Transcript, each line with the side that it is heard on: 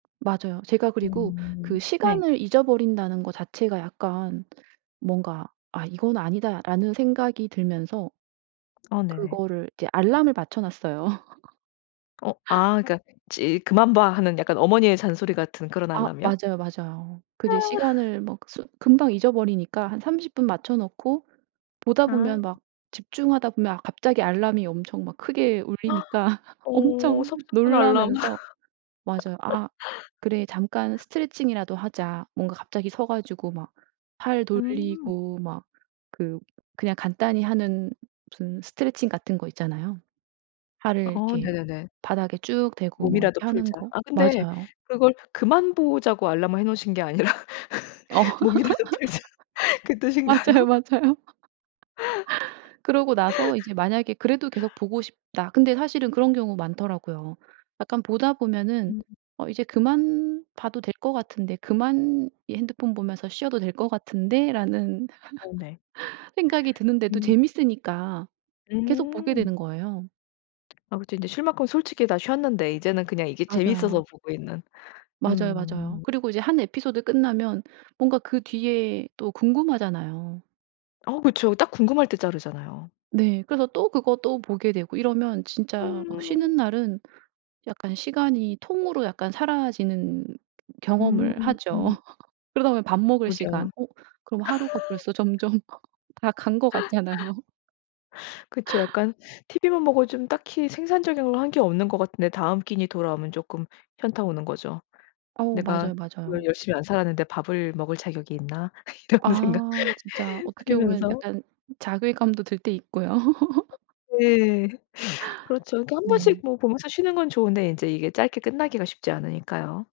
right: 맞아요. 제가 그리고 그
left: 음 네.
right: 시간을 잊어버린다는 거 자체가 약간 뭔가 '아 이건 아니다.'라는 생각이 들면서
left: 아 네네.
right: 그거를 이제 알람을 맞춰 놨어요.
left: 어. 아 그니까 찌릿 "그만 봐" 하는 약간 어머니의 잔소리 같은 그런
right: 아
left: 알람이요?
right: 맞아요, 맞아요.
left: 아.
right: 근데 시간을 막 쓰 금방 잊어버리니까 한 30 분 맞춰 놓고 보다
left: 아.
right: 보면 막 집중하다 보면 아 갑자기 알람이 엄청 막 크게 울리니까
left: 어
right: 엄청
left: 섭섭한 알람.
right: 놀라면서. 맞아요. '아 그래 잠깐 스트레칭이라도 하자.' 뭔가 갑자기 서 가지고 막 팔
left: 음.
right: 돌리고 막 그 그냥 간단히 하는 무슨 스트레칭 같은 거 있잖아요. 팔을
left: 어
right: 이렇게
left: 네네네.
right: 바닥에 쭉 대고 뭐
left: 몸이라도
right: 이렇게 하는
left: 풀자.
right: 거
left: 아 근데
right: 맞아요.
left: 그걸 그만 보자고 알람을 해 놓으신 게 아니라 몸이라도 풀자. 그
right: 맞아요,
left: 뜻인가요?
right: 맞아요. 그러고 나서 이제 만약에 그래도 계속 보고 싶다. 근데 사실은 그런 경우 많더라고요. 약간 보다 보면은
left: 음.
right: 어 '이제 그만 봐도 될 거 같은데 그만 이 핸드폰 보면서 쉬어도 될 거 같은데.'라는
left: 어 네.
right: 생각이 드는데도
left: 음.
right: 재밌으니까 계속 보게
left: 음.
right: 되는 거예요.
left: 아 그쵸. 인제 쉴 만큼 솔직히 다 쉬었는데 이제는 그냥 이게 재밌어서
right: 맞아요.
left: 보고 있는.
right: 맞아요, 맞아요.
left: 음.
right: 그리고 이제 한 에피소드 끝나면 뭔가 그 뒤에 또 궁금하잖아요.
left: 어 그쵸. 딱 궁금할 때 자르잖아요.
right: 네. 그래서 또 그거 또 보게 되고 이러면 진짜 막
left: 음.
right: 쉬는 날은 약간 시간이 통으로 약간 사라지는
left: 음
right: 경험을 하죠.
left: 음.
right: 그러다 보면 밥 먹을 시간.
left: 그러게요.
right: 어 그럼 하루가 벌써 점점 다 간 거 같잖아요.
left: 그쵸. 약간 티브이만 보고 좀 딱히 생산적인 걸 한 게 없는 것 같은데 다음 끼니 돌아오면 쪼끔 현타 오는 거죠.
right: 어
left: '내가
right: 맞아요,
left: 오늘
right: 맞아요.
left: 열심히 안 살았는데 밥을 먹을 자격이 있나?' 이런 생각
right: 아. 진짜 어떻게 보면
left: 들면서.
right: 약간 자괴감도 들 때 있고요.
left: 네. 그렇죠. 이렇게 1 번씩
right: 네.
left: 뭐 보면서 쉬는 건 좋은데 인제 이게 짧게 끝나기가 쉽지 않으니까요.